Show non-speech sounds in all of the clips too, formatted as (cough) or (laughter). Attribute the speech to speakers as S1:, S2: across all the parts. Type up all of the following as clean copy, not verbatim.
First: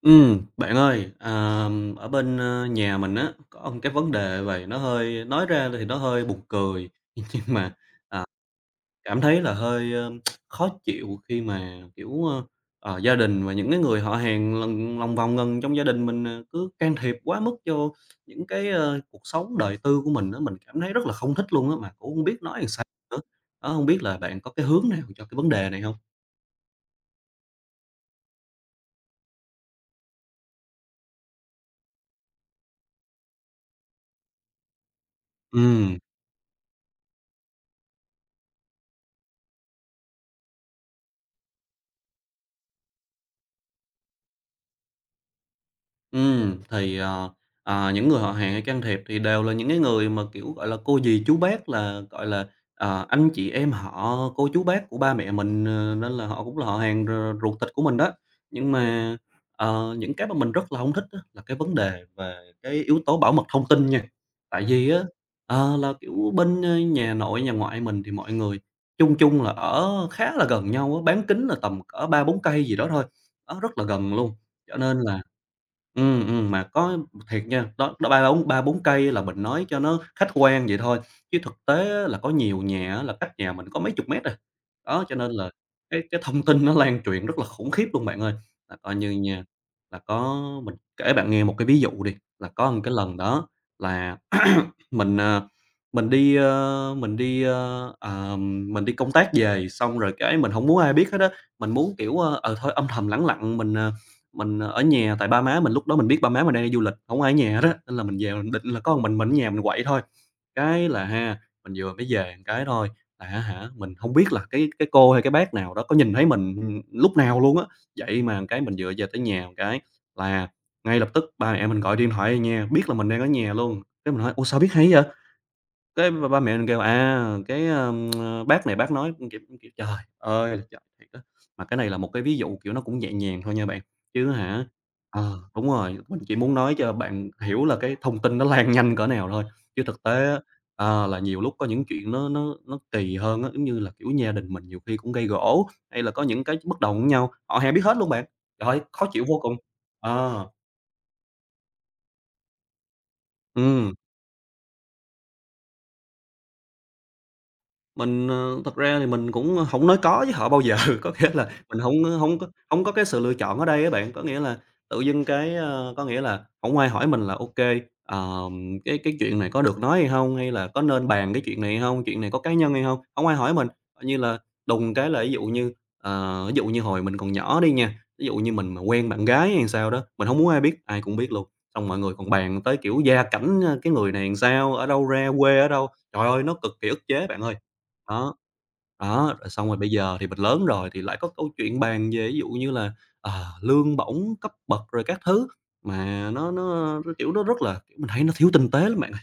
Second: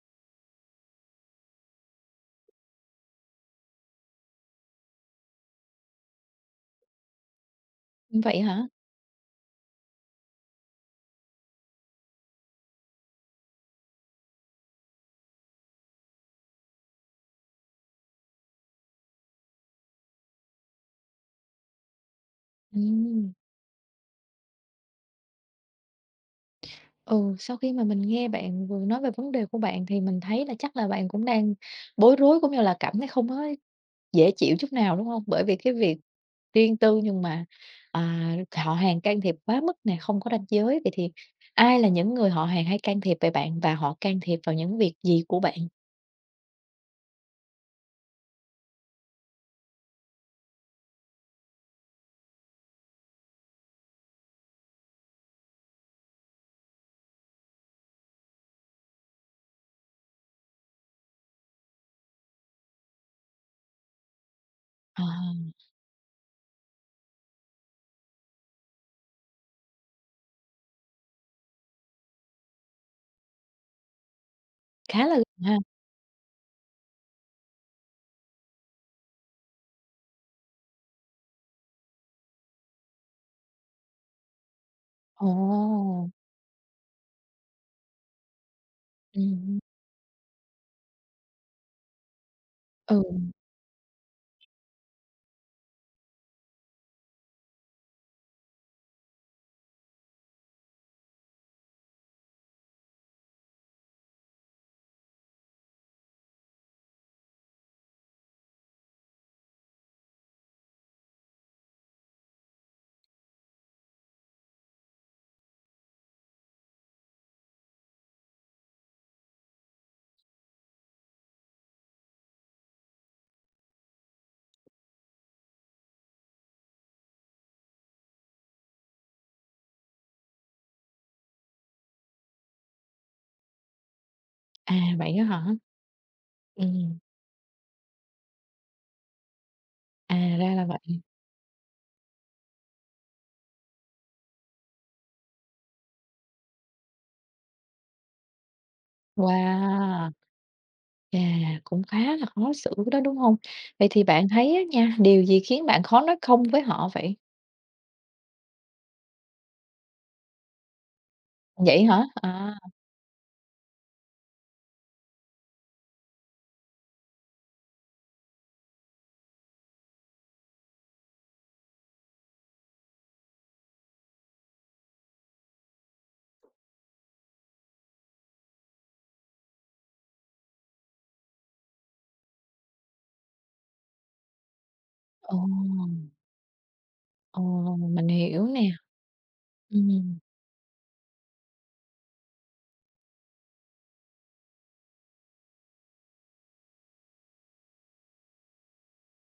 S1: Bạn ơi, à, ở bên, nhà mình á, có một cái vấn đề vầy nó hơi nói ra thì nó hơi buồn cười, (laughs) nhưng mà, à,
S2: Vậy hả?
S1: cảm thấy là hơi, khó chịu khi mà, kiểu, gia đình và những cái người họ hàng lần lòng vòng gần trong gia đình mình, à, cứ can thiệp quá mức vô những cái, cuộc sống đời tư của mình á. Mình cảm thấy rất là không thích luôn á, mà cũng không biết nói làm sao nữa.
S2: Ừm.
S1: Đó, hông biết là bạn có cái hướng nào cho cái vấn đề này không?
S2: Ừ, sau khi mà mình nghe bạn vừa nói về vấn đề của bạn thì mình thấy là chắc là bạn cũng đang bối rối, cũng như là cảm thấy không có dễ chịu chút nào, đúng không? Bởi vì cái
S1: Ừm.
S2: việc riêng tư nhưng mà, họ hàng can thiệp quá mức nè, không có ranh giới. Vậy thì ai là những người họ hàng hay can thiệp về bạn và họ can thiệp vào những việc gì của bạn?
S1: Ừm, thì, ờ, những người họ hàng hay can thiệp thì đều là những cái người mà, kiểu, gọi là, cô dì chú bác là, gọi là, anh chị em họ, cô chú bác của ba mẹ mình, nên là họ cũng là họ hàng ruột thịt của mình đó. Nhưng mà, những cái mà mình rất là không thích á là cái vấn đề về cái yếu tố bảo mật thông tin nha. Tại vì á,
S2: Ờ,
S1: là, kiểu, bên, nhà nội, nhà ngoại mình thì mọi người chung chung là ở khá là gần nhau á, bán kính là tầm cỡ ba bốn cây gì đó thôi, đó, rất là gần luôn. Cho nên
S2: khá là
S1: là.
S2: ha.
S1: Ừ, mà có thiệt nha, đó đó 3, 4 cây là mình nói cho nó khách quan vậy thôi, chứ thực tế á là có nhiều nhà á là cách nhà mình có mấy chục mét rồi. Đó, cho nên
S2: Ồ!
S1: là cái thông tin nó lan truyền rất là khủng khiếp luôn bạn ơi. Là coi như nha,
S2: Ừm,
S1: là có mình kể bạn nghe một cái ví dụ đi, là có một cái
S2: ừ.
S1: lần đó là mình, mình đi, ơ, ờ, à, mình đi công tác về, xong rồi cái mình không muốn ai biết hết á. Mình muốn, kiểu, thôi âm thầm lẳng lặng, mình, mình ở nhà, tại ba má mình lúc đó mình biết ba má mình đang đi du lịch, không ai ở nhà hết á, nên là mình về mình định là có một mình ở nhà mình quậy thôi. Cái là ha, mình vừa mới về một cái thôi là hả, mình không biết là cái cô hay cái bác nào đó có nhìn thấy mình, lúc nào luôn á. Vậy mà cái mình vừa về tới nhà một cái là ngay lập tức ba mẹ mình gọi điện thoại về nhà, biết là mình đang ở nhà luôn. Cái mình hỏi: "Ủa, sao biết hay vậy?" Cái ba ba mẹ mình kêu: "À, cái, bác này bác nói" cũng kiểu, trời ơi là trời thiệt á. Mà cái này là một cái ví dụ, kiểu, nó cũng nhẹ nhàng thôi nha bạn, chứ hả
S2: À, vậy á hả?
S1: đúng rồi, mình chỉ muốn nói cho
S2: Ừm,
S1: bạn hiểu là cái thông tin nó lan nhanh cỡ nào thôi, chứ thực tế á,
S2: ra là vậy.
S1: là nhiều lúc có những chuyện nó kỳ hơn á, giống như là, kiểu, gia đình mình nhiều khi cũng gây gổ, hay là có những cái bất đồng với nhau, họ hàng biết hết luôn bạn. Trời ơi, khó chịu vô cùng.
S2: Wow!
S1: Ờ,
S2: Chà, cũng khá là khó xử đó, đúng không? Vậy
S1: ừm.
S2: thì bạn thấy á nha, điều gì khiến bạn khó nói "không" với họ vậy?
S1: Mình, thật ra thì mình cũng hổng nói có với họ bao giờ, (laughs) có nghĩa là mình
S2: Vậy
S1: hổng
S2: hả?
S1: ờ, hổng có
S2: À,
S1: hổng có cái sự lựa chọn ở đây á bạn. Có nghĩa là tự dưng cái, có nghĩa là hổng ai hỏi mình là "Ô kê, cái chuyện này có được nói hay hông? Hay là có nên bàn cái chuyện này hay hông? Chuyện này có cá nhân hay hông?" Hổng ai hỏi mình, coi như là đùng cái là ví dụ như, ví dụ như hồi mình còn nhỏ đi nha, ví dụ như mình mà quen bạn gái hay sao đó, mình hông muốn ai biết, ai cũng biết luôn. Xong mọi người còn bàn tới, kiểu, gia cảnh, cái người này làm sao, ở đâu ra,
S2: ồ,
S1: quê ở đâu. Trời ơi, nó cực kỳ ức chế bạn
S2: ồ,
S1: ơi.
S2: mình
S1: Đó,
S2: hiểu nè,
S1: đó, rồi xong rồi bây giờ
S2: ừm,
S1: thì mình lớn rồi thì lại có câu chuyện bàn về ví dụ như là, lương bổng, cấp bậc rồi các thứ, mà nó rất là kiểu, mình thấy nó thiếu tinh tế lắm bạn ơi.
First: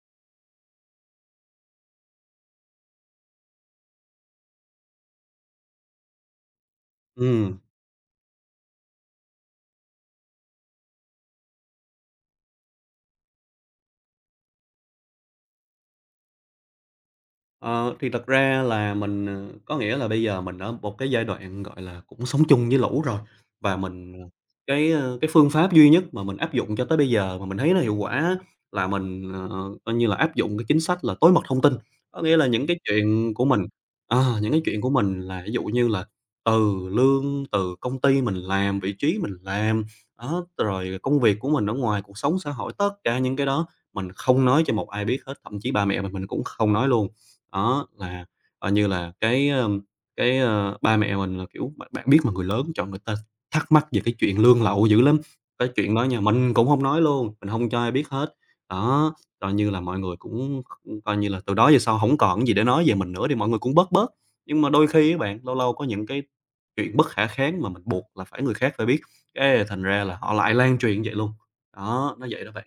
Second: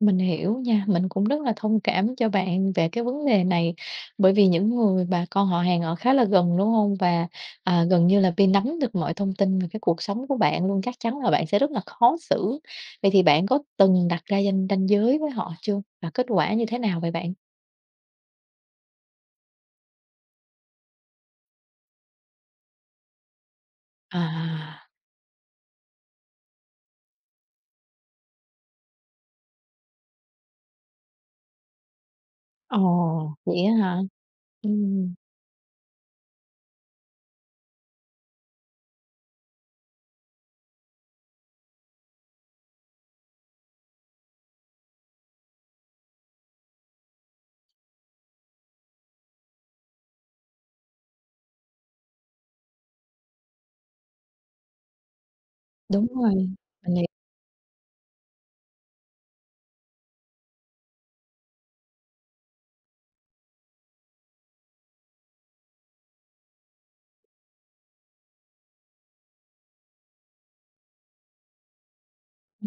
S2: mình hiểu nha, mình cũng rất là thông cảm cho bạn về cái vấn đề này, bởi vì những người bà con họ hàng ở khá là gần, đúng không? Và,
S1: Ừm.
S2: gần như là bị nắm được mọi thông tin về cái cuộc sống của bạn luôn, chắc chắn là bạn sẽ rất là khó xử. Vậy thì bạn có từng đặt ra danh ranh giới với họ chưa? Và kết quả như thế nào vậy bạn?
S1: Ờ, thì thật ra là mình, có nghĩa là bây giờ mình ở một cái giai đoạn, gọi là, cũng sống chung với lũ rồi, và mình,
S2: À.
S1: cái, cái phương pháp duy nhất mà mình áp dụng cho tới bây giờ mà mình thấy nó hiệu quả á, là mình, coi như là, áp dụng cái chính sách là tối mật thông tin. Có nghĩa là những cái
S2: Ồ,
S1: chuyện của
S2: vậy
S1: mình
S2: á hả?
S1: những cái chuyện của
S2: Ừm,
S1: mình là ví dụ như là từ lương, từ công ty mình làm, vị trí mình làm, đó, rồi công việc của mình ở ngoài, cuộc sống xã hội, tất cả những cái đó mình không nói cho một ai biết hết, thậm chí ba mẹ mình cũng không nói luôn. Đó, là, như là cái, cái, ba mẹ mình là, kiểu, bạn bạn biết mà, người lớn trời, người ta thắc mắc về cái chuyện lương lậu dữ lắm, cái chuyện đó
S2: đúng
S1: nha,
S2: rồi,
S1: mình cũng không
S2: mình
S1: nói
S2: hiểu.
S1: luôn, mình không cho ai biết hết. Đó, coi như là mọi người cũng coi như là từ đó về sau không còn cái gì để nói về mình nữa thì mọi người cũng bớt bớt. Nhưng mà đôi khi các bạn, lâu lâu có những cái chuyện bất khả kháng mà mình buộc là phải người khác phải biết, cái thành ra là họ lại lan truyền vậy luôn. Đó, nó vậy đó bạn.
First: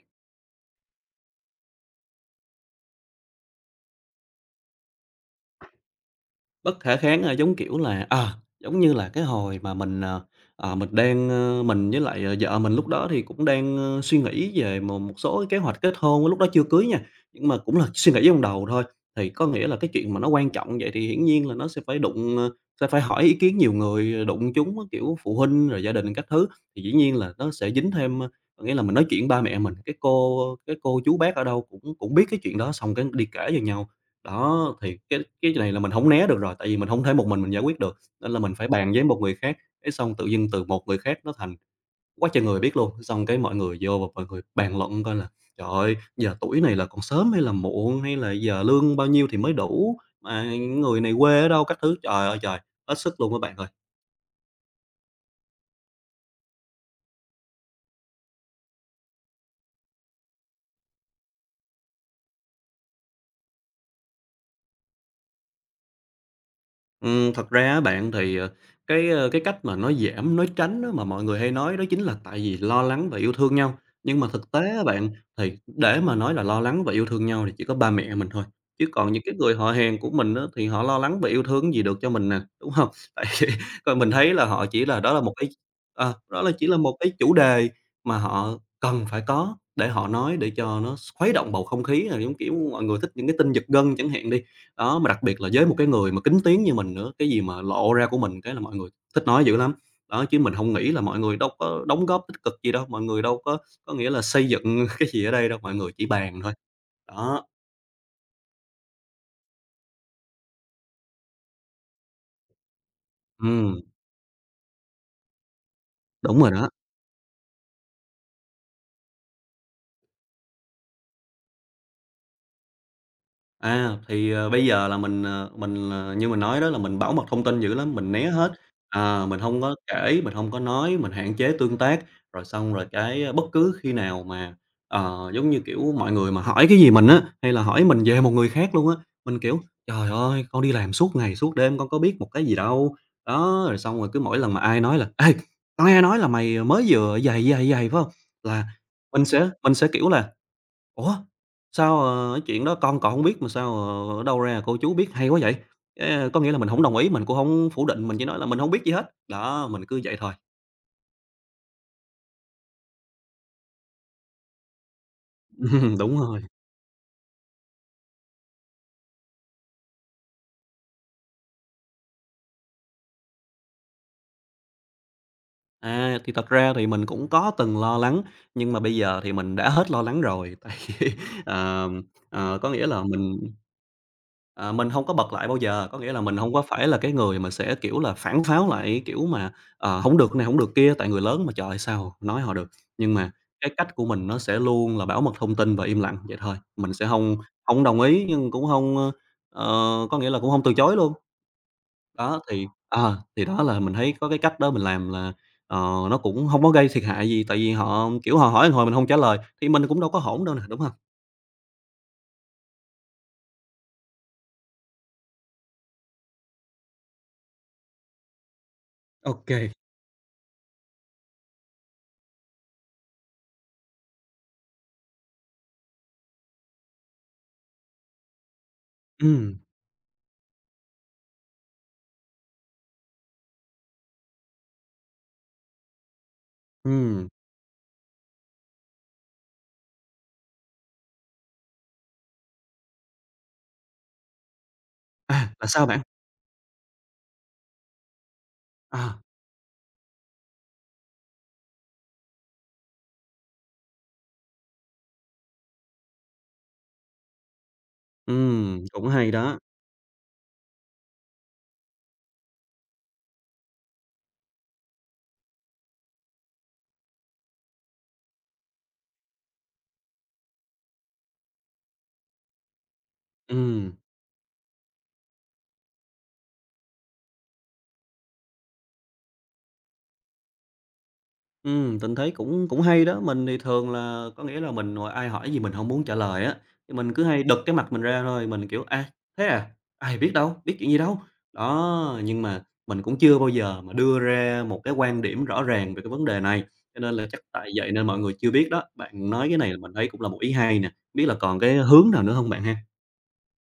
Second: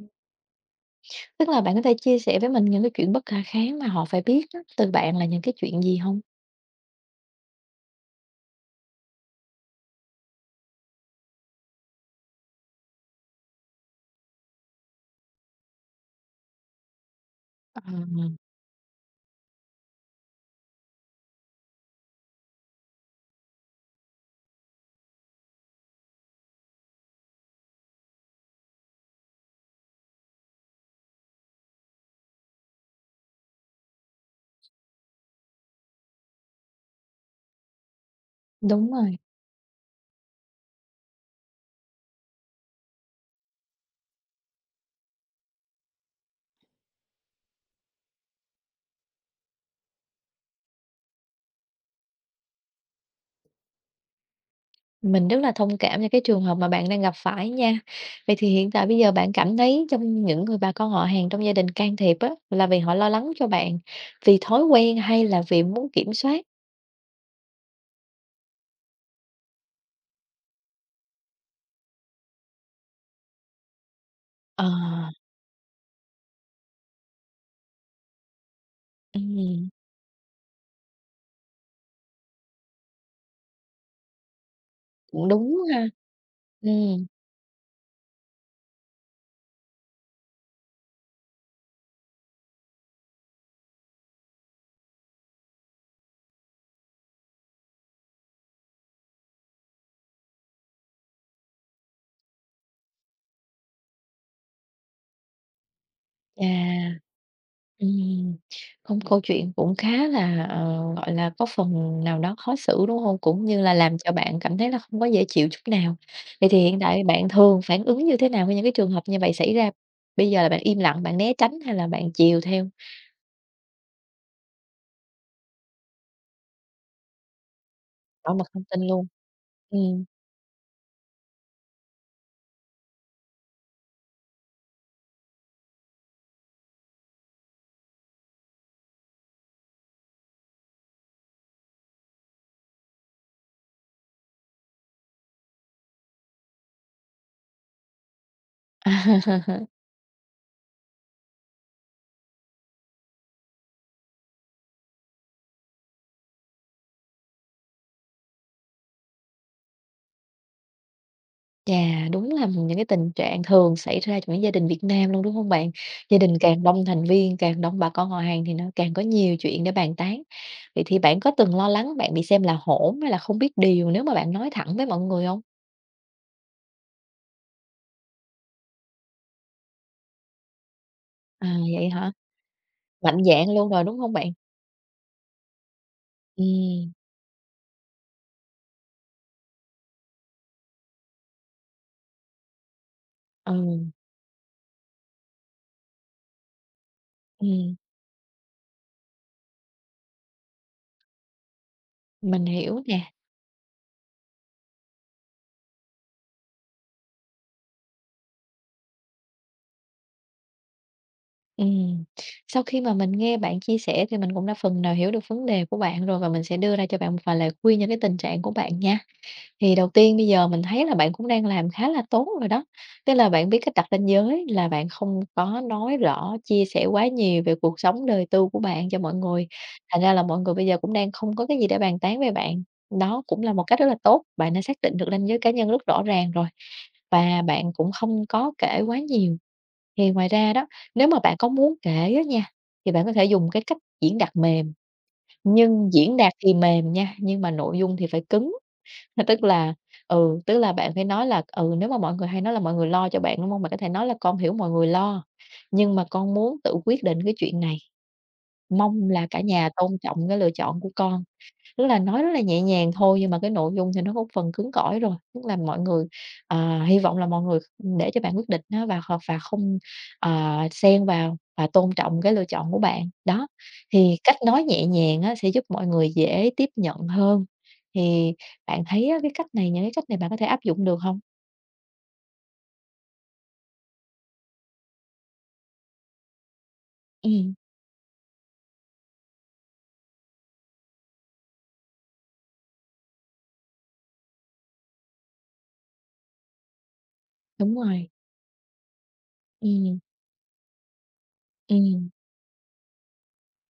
S2: Tức là bạn có thể chia sẻ với mình những cái chuyện bất khả kháng mà họ phải biết á, từ bạn là những cái chuyện gì hông?
S1: Bất khả kháng, là giống kiểu là, à, giống như là cái hồi mà mình, mình đang, mình với lại, vợ mình lúc đó thì cũng đang, suy nghĩ về một một số cái kế hoạch kết hôn, lúc đó chưa cưới nha, nhưng mà cũng
S2: Ờ,
S1: là suy nghĩ trong đầu thôi. Thì có nghĩa là cái chuyện mà nó quan trọng vậy thì hiển nhiên là nó sẽ phải đụng, sẽ phải hỏi ý kiến nhiều người, đụng chúng á, kiểu, phụ huynh rồi gia đình các thứ, thì dĩ nhiên là nó sẽ dính thêm, có nghĩa là mình nói chuyện ba mẹ mình, cái cô chú bác ở đâu cũng cũng biết cái chuyện đó, xong cái đi kể cho nhau. Đó, thì cái này là mình hổng né được rồi, tại vì mình hông thể một mình giải quyết được, nên là mình phải bàn
S2: đúng
S1: với
S2: rồi,
S1: một người khác, cái xong tự dưng từ một người khác nó thành quá trời người biết luôn, xong cái mọi người vô và mọi người bàn luận coi là "Trời ơi, giờ tuổi này là còn sớm hay là muộn, hay là giờ lương bao nhiêu thì mới đủ, mà người này quê ở đâu?" các thứ. Trời ơi trời, hết sức luôn á bạn ơi!
S2: mình rất là thông cảm cho cái trường hợp mà bạn đang gặp phải nha. Vậy thì hiện tại bây giờ bạn cảm thấy trong những người bà con họ hàng trong gia đình can thiệp á, là vì họ lo lắng cho bạn, vì thói quen hay là vì muốn kiểm soát?
S1: Thật ra á bạn thì, cái, cái cách mà nói giảm, nói tránh á mà mọi người hay nói đó chính là tại vì lo lắng và yêu thương nhau. Nhưng mà thực tế
S2: Ờ,
S1: á bạn, thì để mà nói là lo lắng và yêu thương nhau thì chỉ có ba mẹ mình thôi, chứ còn những cái người
S2: ừm,
S1: họ hàng của mình á thì họ lo lắng và yêu thương gì được cho mình nè, đúng không? (laughs) Tại vì còn mình thấy là họ chỉ là đó là
S2: cũng
S1: một cái
S2: đúng ha.
S1: đó là chỉ là một
S2: Ừm,
S1: cái chủ đề mà họ cần phải có để họ nói để cho nó khuấy động bầu không khí, là giống kiểu, mọi người thích những cái tin giật gân chẳng hạn đi. Đó, mà đặc biệt là với một cái người mà kín tiếng như mình nữa, cái gì mà lộ ra của mình cái là mọi người thích nói dữ lắm. Đó, chứ mình không nghĩ là mọi người đâu có đóng góp tích cực gì đâu, mọi người đâu có nghĩa là xây dựng (laughs) cái gì ở đây đâu, mọi người chỉ bàn thôi.
S2: chà.
S1: Đó,
S2: Ừm, không, câu chuyện cũng khá là, gọi là, có phần nào đó khó xử, đúng không? Cũng như là
S1: ừm,
S2: làm cho bạn cảm thấy là không có dễ chịu chút nào.
S1: đúng
S2: Vậy
S1: rồi
S2: thì
S1: đó.
S2: hiện tại bạn thường phản ứng như thế nào với những cái trường hợp như vậy xảy ra? Bây giờ là bạn im lặng, bạn né tránh hay là bạn chiều theo,
S1: À, thì, bây giờ là mình, mình, như mình nói đó là mình bảo mật thông tin dữ lắm, mình né
S2: bảo mặt
S1: hết.
S2: thông tin luôn?
S1: À, mình không có
S2: Ừm.
S1: kể, mình không có nói, mình hạn chế tương tác, rồi xong rồi bất cứ khi nào mà, mọi người mà hỏi cái gì mình á, hay là hỏi mình về một người khác luôn á, mình, kiểu, "Trời ơi, con đi làm suốt ngày suốt đêm, con có biết một cái gì đâu." Đó, rồi xong rồi cứ mỗi lần mà ai nói là "Ê, tao nghe nói là mày mới vừa vầy, vầy, vầy, phải không là mình sẽ
S2: (laughs)
S1: mình sẽ, kiểu là Ủa, sao, cái chuyện đó con còn không biết mà sao, ở đâu ra cô chú biết hay quá vậy? Có nghĩa là mình không đồng ý, mình cũng không phủ định, mình chỉ nói là mình không biết gì hết. Đó, mình cứ vậy thôi.
S2: Chà, đúng là những cái tình trạng thường xảy ra trong những gia đình Việt Nam luôn, đúng hông bạn?
S1: (laughs) Đúng
S2: Gia đình
S1: rồi.
S2: càng đông thành viên, càng đông bà con họ hàng thì nó càng có nhiều chuyện để bàn tán. Vậy thì bạn có từng lo lắng bạn bị xem là hỗn hay là không biết điều nếu mà bạn nói thẳng với mọi người hông?
S1: À, thì thật ra thì mình cũng có từng lo lắng, nhưng mà bây giờ thì mình đã hết lo lắng rồi. (laughs) Tại vì,
S2: À,
S1: ờ,
S2: vậy hả?
S1: ờ, Có nghĩa là
S2: Mạnh
S1: mình.
S2: dạn luôn rồi, đúng hông bạn?
S1: À, mình hông có bật lại bao giờ, có nghĩa là mình hông có phải
S2: Ừm,
S1: là cái người mà sẽ, kiểu là, phản pháo lại, kiểu mà, hổng được này, hổng được kia, tại người lớn mà, trời ơi, sao nói họ được. Nhưng mà cái
S2: ừ,
S1: cách của mình nó sẽ luôn là bảo mật thông tin và im lặng vậy thôi, mình sẽ hông
S2: ừm,
S1: hông đồng ý nhưng cũng hông, có nghĩa là cũng hông từ chối luôn. Đó,
S2: mình hiểu nè.
S1: thì đó là mình thấy có cái cách đó mình làm là, ờ, nó cũng hông có gây thiệt hại gì, tại vì họ, kiểu, họ hỏi một hồi mình hông trả lời thì mình cũng đâu có hỗn đâu nè, đúng hông?
S2: Ừm, sau khi mà mình nghe bạn chia sẻ thì mình cũng đã phần nào hiểu được vấn đề của bạn rồi và mình sẽ đưa ra cho bạn một vài lời khuyên cho cái tình trạng của bạn nha.
S1: Ô kê,
S2: Thì đầu tiên bây giờ mình thấy là bạn cũng đang làm khá là tốt rồi đó, tức là bạn biết cách đặt ranh giới là bạn không có nói rõ, chia sẻ quá nhiều về cuộc sống đời tư của bạn cho mọi người,
S1: ừm,
S2: thành ra là mọi người bây giờ cũng đang không có cái gì để bàn tán về bạn. Đó cũng là một cách rất là tốt, bạn đã xác định được ranh giới cá nhân rất rõ ràng rồi,
S1: ừm.
S2: và bạn cũng không có kể quá nhiều. Thì ngoài ra đó, nếu mà bạn có muốn kể á nha, thì bạn có thể dùng cái cách diễn đạt mềm,
S1: À, là sao
S2: nhưng
S1: bạn?
S2: diễn đạt thì mềm nha, nhưng mà nội dung thì phải cứng.
S1: Ờ.
S2: (laughs) Tức là tức là bạn phải nói là, nếu mà mọi người hay nói là mọi người lo cho bạn, đúng không? Bạn có thể nói là "Con hiểu mọi người lo, nhưng mà con muốn tự quyết định cái chuyện này,
S1: Cũng
S2: mong là
S1: hay
S2: cả
S1: đó.
S2: nhà tôn trọng cái lựa chọn của con." Tức là nói rất là nhẹ nhàng thôi nhưng mà cái nội dung thì nó có phần cứng cỏi rồi, tức là mọi người hy vọng là mọi người để cho bạn quyết định á và và không, xen vào và tôn trọng cái lựa chọn của bạn. Đó,
S1: Ừm,
S2: thì cách nói nhẹ nhàng á sẽ giúp mọi người dễ tiếp nhận hơn. Thì bạn thấy á, cái cách này những cái cách này bạn có thể áp dụng được không?
S1: tình thấy cũng cũng hay đó. Mình thì thường là có nghĩa là mình ngồi ai hỏi gì mình không muốn trả lời á, thì mình cứ hay
S2: Ừm,
S1: đực cái mặt mình ra thôi, mình, kiểu: "À, thế à? Ai biết đâu, biết chuyện gì đâu." Đó, nhưng mà mình cũng chưa bao giờ mà đưa ra một cái quan điểm rõ ràng về cái vấn đề này, cho nên là chắc tại
S2: đúng
S1: vậy nên
S2: rồi,
S1: mọi người chưa biết đó. Bạn nói cái này là mình
S2: ừm,
S1: thấy cũng là một ý hay nè, hông biết là còn cái
S2: ừm.
S1: hướng nào nữa không bạn ha?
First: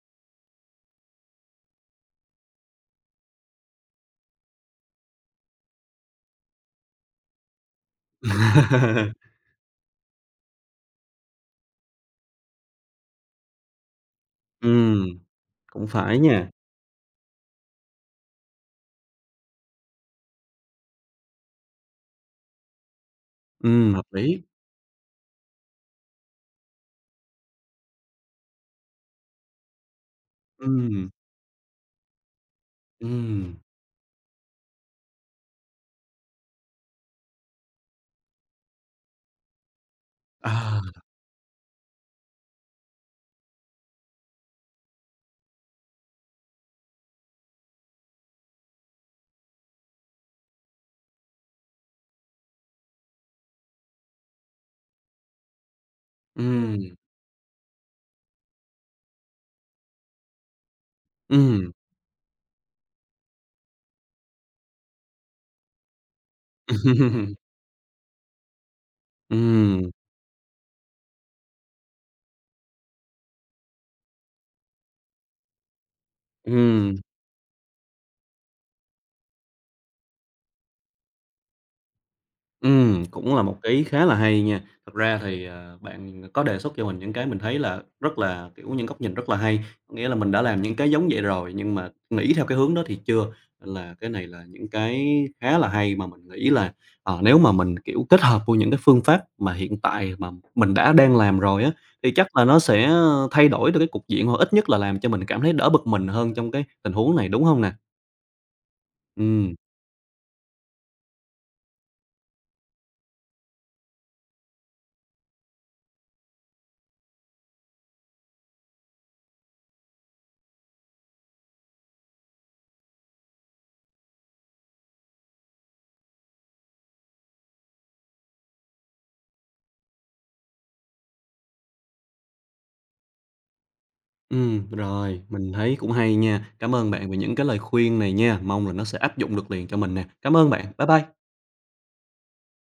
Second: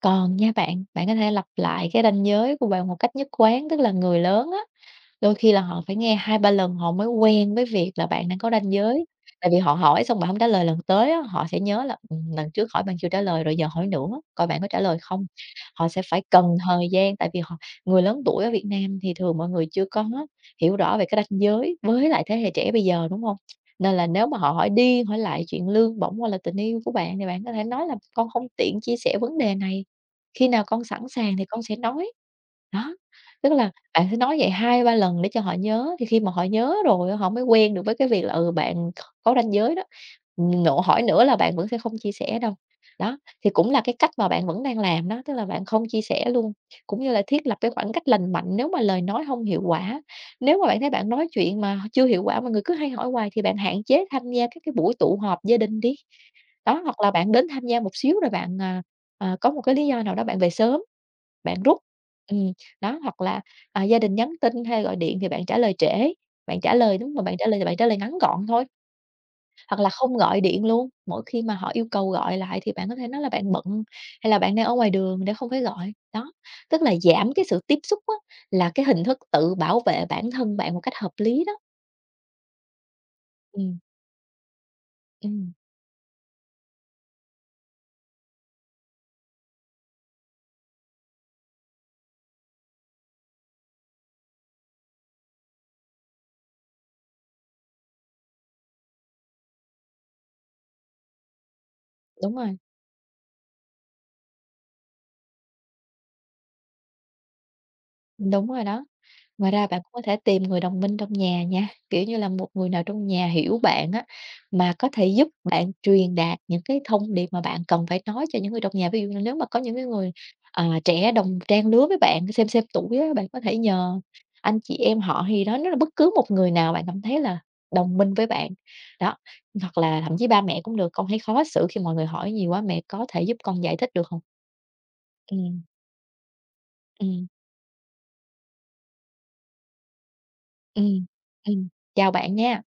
S2: Còn nha bạn, bạn có thể lặp lại cái ranh giới của bạn một cách nhất quán, tức là người lớn á, đôi khi là họ phải nghe 2 3 lần họ mới quen với việc là bạn đang có ranh giới,
S1: (laughs)
S2: tại vì họ hỏi xong bạn hông trả lời lần tới á, họ sẽ nhớ là, lần trước hỏi bạn chưa trả lời rồi giờ hỏi nữa, coi bạn có trả lời
S1: Ừm,
S2: không.
S1: cũng
S2: Họ sẽ
S1: phải
S2: phải
S1: nha.
S2: cần thời gian, tại vì người lớn tuổi ở Việt Nam thì thường mọi người chưa có hiểu rõ về cái ranh giới với lại thế hệ trẻ bây giờ, đúng hông? Nên
S1: Hợp
S2: là nếu mà
S1: lý.
S2: họ hỏi đi hỏi lại chuyện lương bổng hoặc là tình yêu của bạn thì bạn có thể nói là "Con không tiện chia sẻ vấn đề này, khi nào con sẵn
S1: Ừm,
S2: sàng thì con sẽ nói." Đó, tức
S1: ừm,
S2: là bạn phải nói vậy 2 3 lần để cho họ nhớ, thì khi mà họ nhớ rồi họ mới quen được với cái việc là, ừ, bạn có ranh giới đó,
S1: à.
S2: hỏi nữa là bạn vẫn sẽ không chia sẻ đâu. Đó, thì cũng là cái cách mà bạn vẫn đang làm đó, tức là bạn không chia sẻ luôn, cũng như là thiết lập cái khoảng cách lành mạnh nếu mà lời nói không hiệu quả. Nếu mà bạn thấy bạn nói chuyện mà chưa hiệu quả mà người cứ hay hỏi hoài thì bạn hạn chế tham gia các cái buổi tụ họp gia đình đi. Đó,
S1: Ừm,
S2: hoặc là bạn đến tham gia một xíu rồi bạn, có một cái lý do nào đó bạn về sớm, bạn
S1: ừm,
S2: rút. Ừm, đó, hoặc là, gia đình nhắn tin hay gọi điện thì bạn trả lời trễ, bạn trả lời đúng mà bạn
S1: (laughs)
S2: trả lời thì bạn trả lời ngắn gọn thôi, hoặc
S1: ừm,
S2: là không gọi điện luôn, mỗi khi mà họ yêu cầu gọi lại thì bạn có thể nói là bạn bận hay là bạn đang ở ngoài đường để không phải gọi. Đó, tức là
S1: ừm,
S2: giảm cái sự tiếp xúc á, là cái hình thức tự bảo vệ bản thân bạn một cách hợp lý đó.
S1: cũng là một cái
S2: Ừm,
S1: ý khá là hay nha. Thật ra thì,
S2: ừm,
S1: ờ, bạn có đề xuất cho mình những cái mình thấy là rất là, kiểu, những góc nhìn rất là hay, có nghĩa là mình đã làm những cái giống vậy rồi nhưng mà nghĩ theo cái hướng đó thì chưa, nên là cái này là những cái khá là hay mà mình nghĩ là, nếu mà mình, kiểu, kết hợp với những cái phương pháp mà hiện tại mà mình đã đang làm rồi á, thì
S2: đúng
S1: chắc là
S2: rồi,
S1: nó sẽ, thay đổi được cái cục diện, hoặc ít nhất là làm cho mình cảm thấy đỡ bực mình hơn trong cái tình huống này, đúng không nè?
S2: đúng rồi đó. Ngoài
S1: Ừm.
S2: ra bạn cũng có thể tìm người đồng minh trong nhà nha, kiểu như là một người nào trong nhà hiểu bạn á, mà có thể giúp bạn truyền đạt những cái thông điệp mà bạn cần phải nói cho những người trong nhà. Ví dụ như nếu mà có những cái người, trẻ đồng trang lứa với bạn, xem tuổi á, bạn có thể nhờ anh chị em họ hay gì đó, nếu là bất cứ một người nào bạn cảm thấy là đồng minh với bạn. Đó, hoặc là thậm chí ba mẹ cũng được, con thấy khó xử khi mọi người hỏi nhiều quá, mẹ có thể giúp con giải thích được không?
S1: Rồi, mình
S2: Ừm,
S1: thấy cũng hay nha. Cảm ơn bạn về
S2: ừm,
S1: những cái lời khuyên này nha, mong là nó sẽ áp dụng được liền cho mình nè. Cảm ơn bạn, bye
S2: ừm,
S1: bye.
S2: ừm. Chào bạn nha.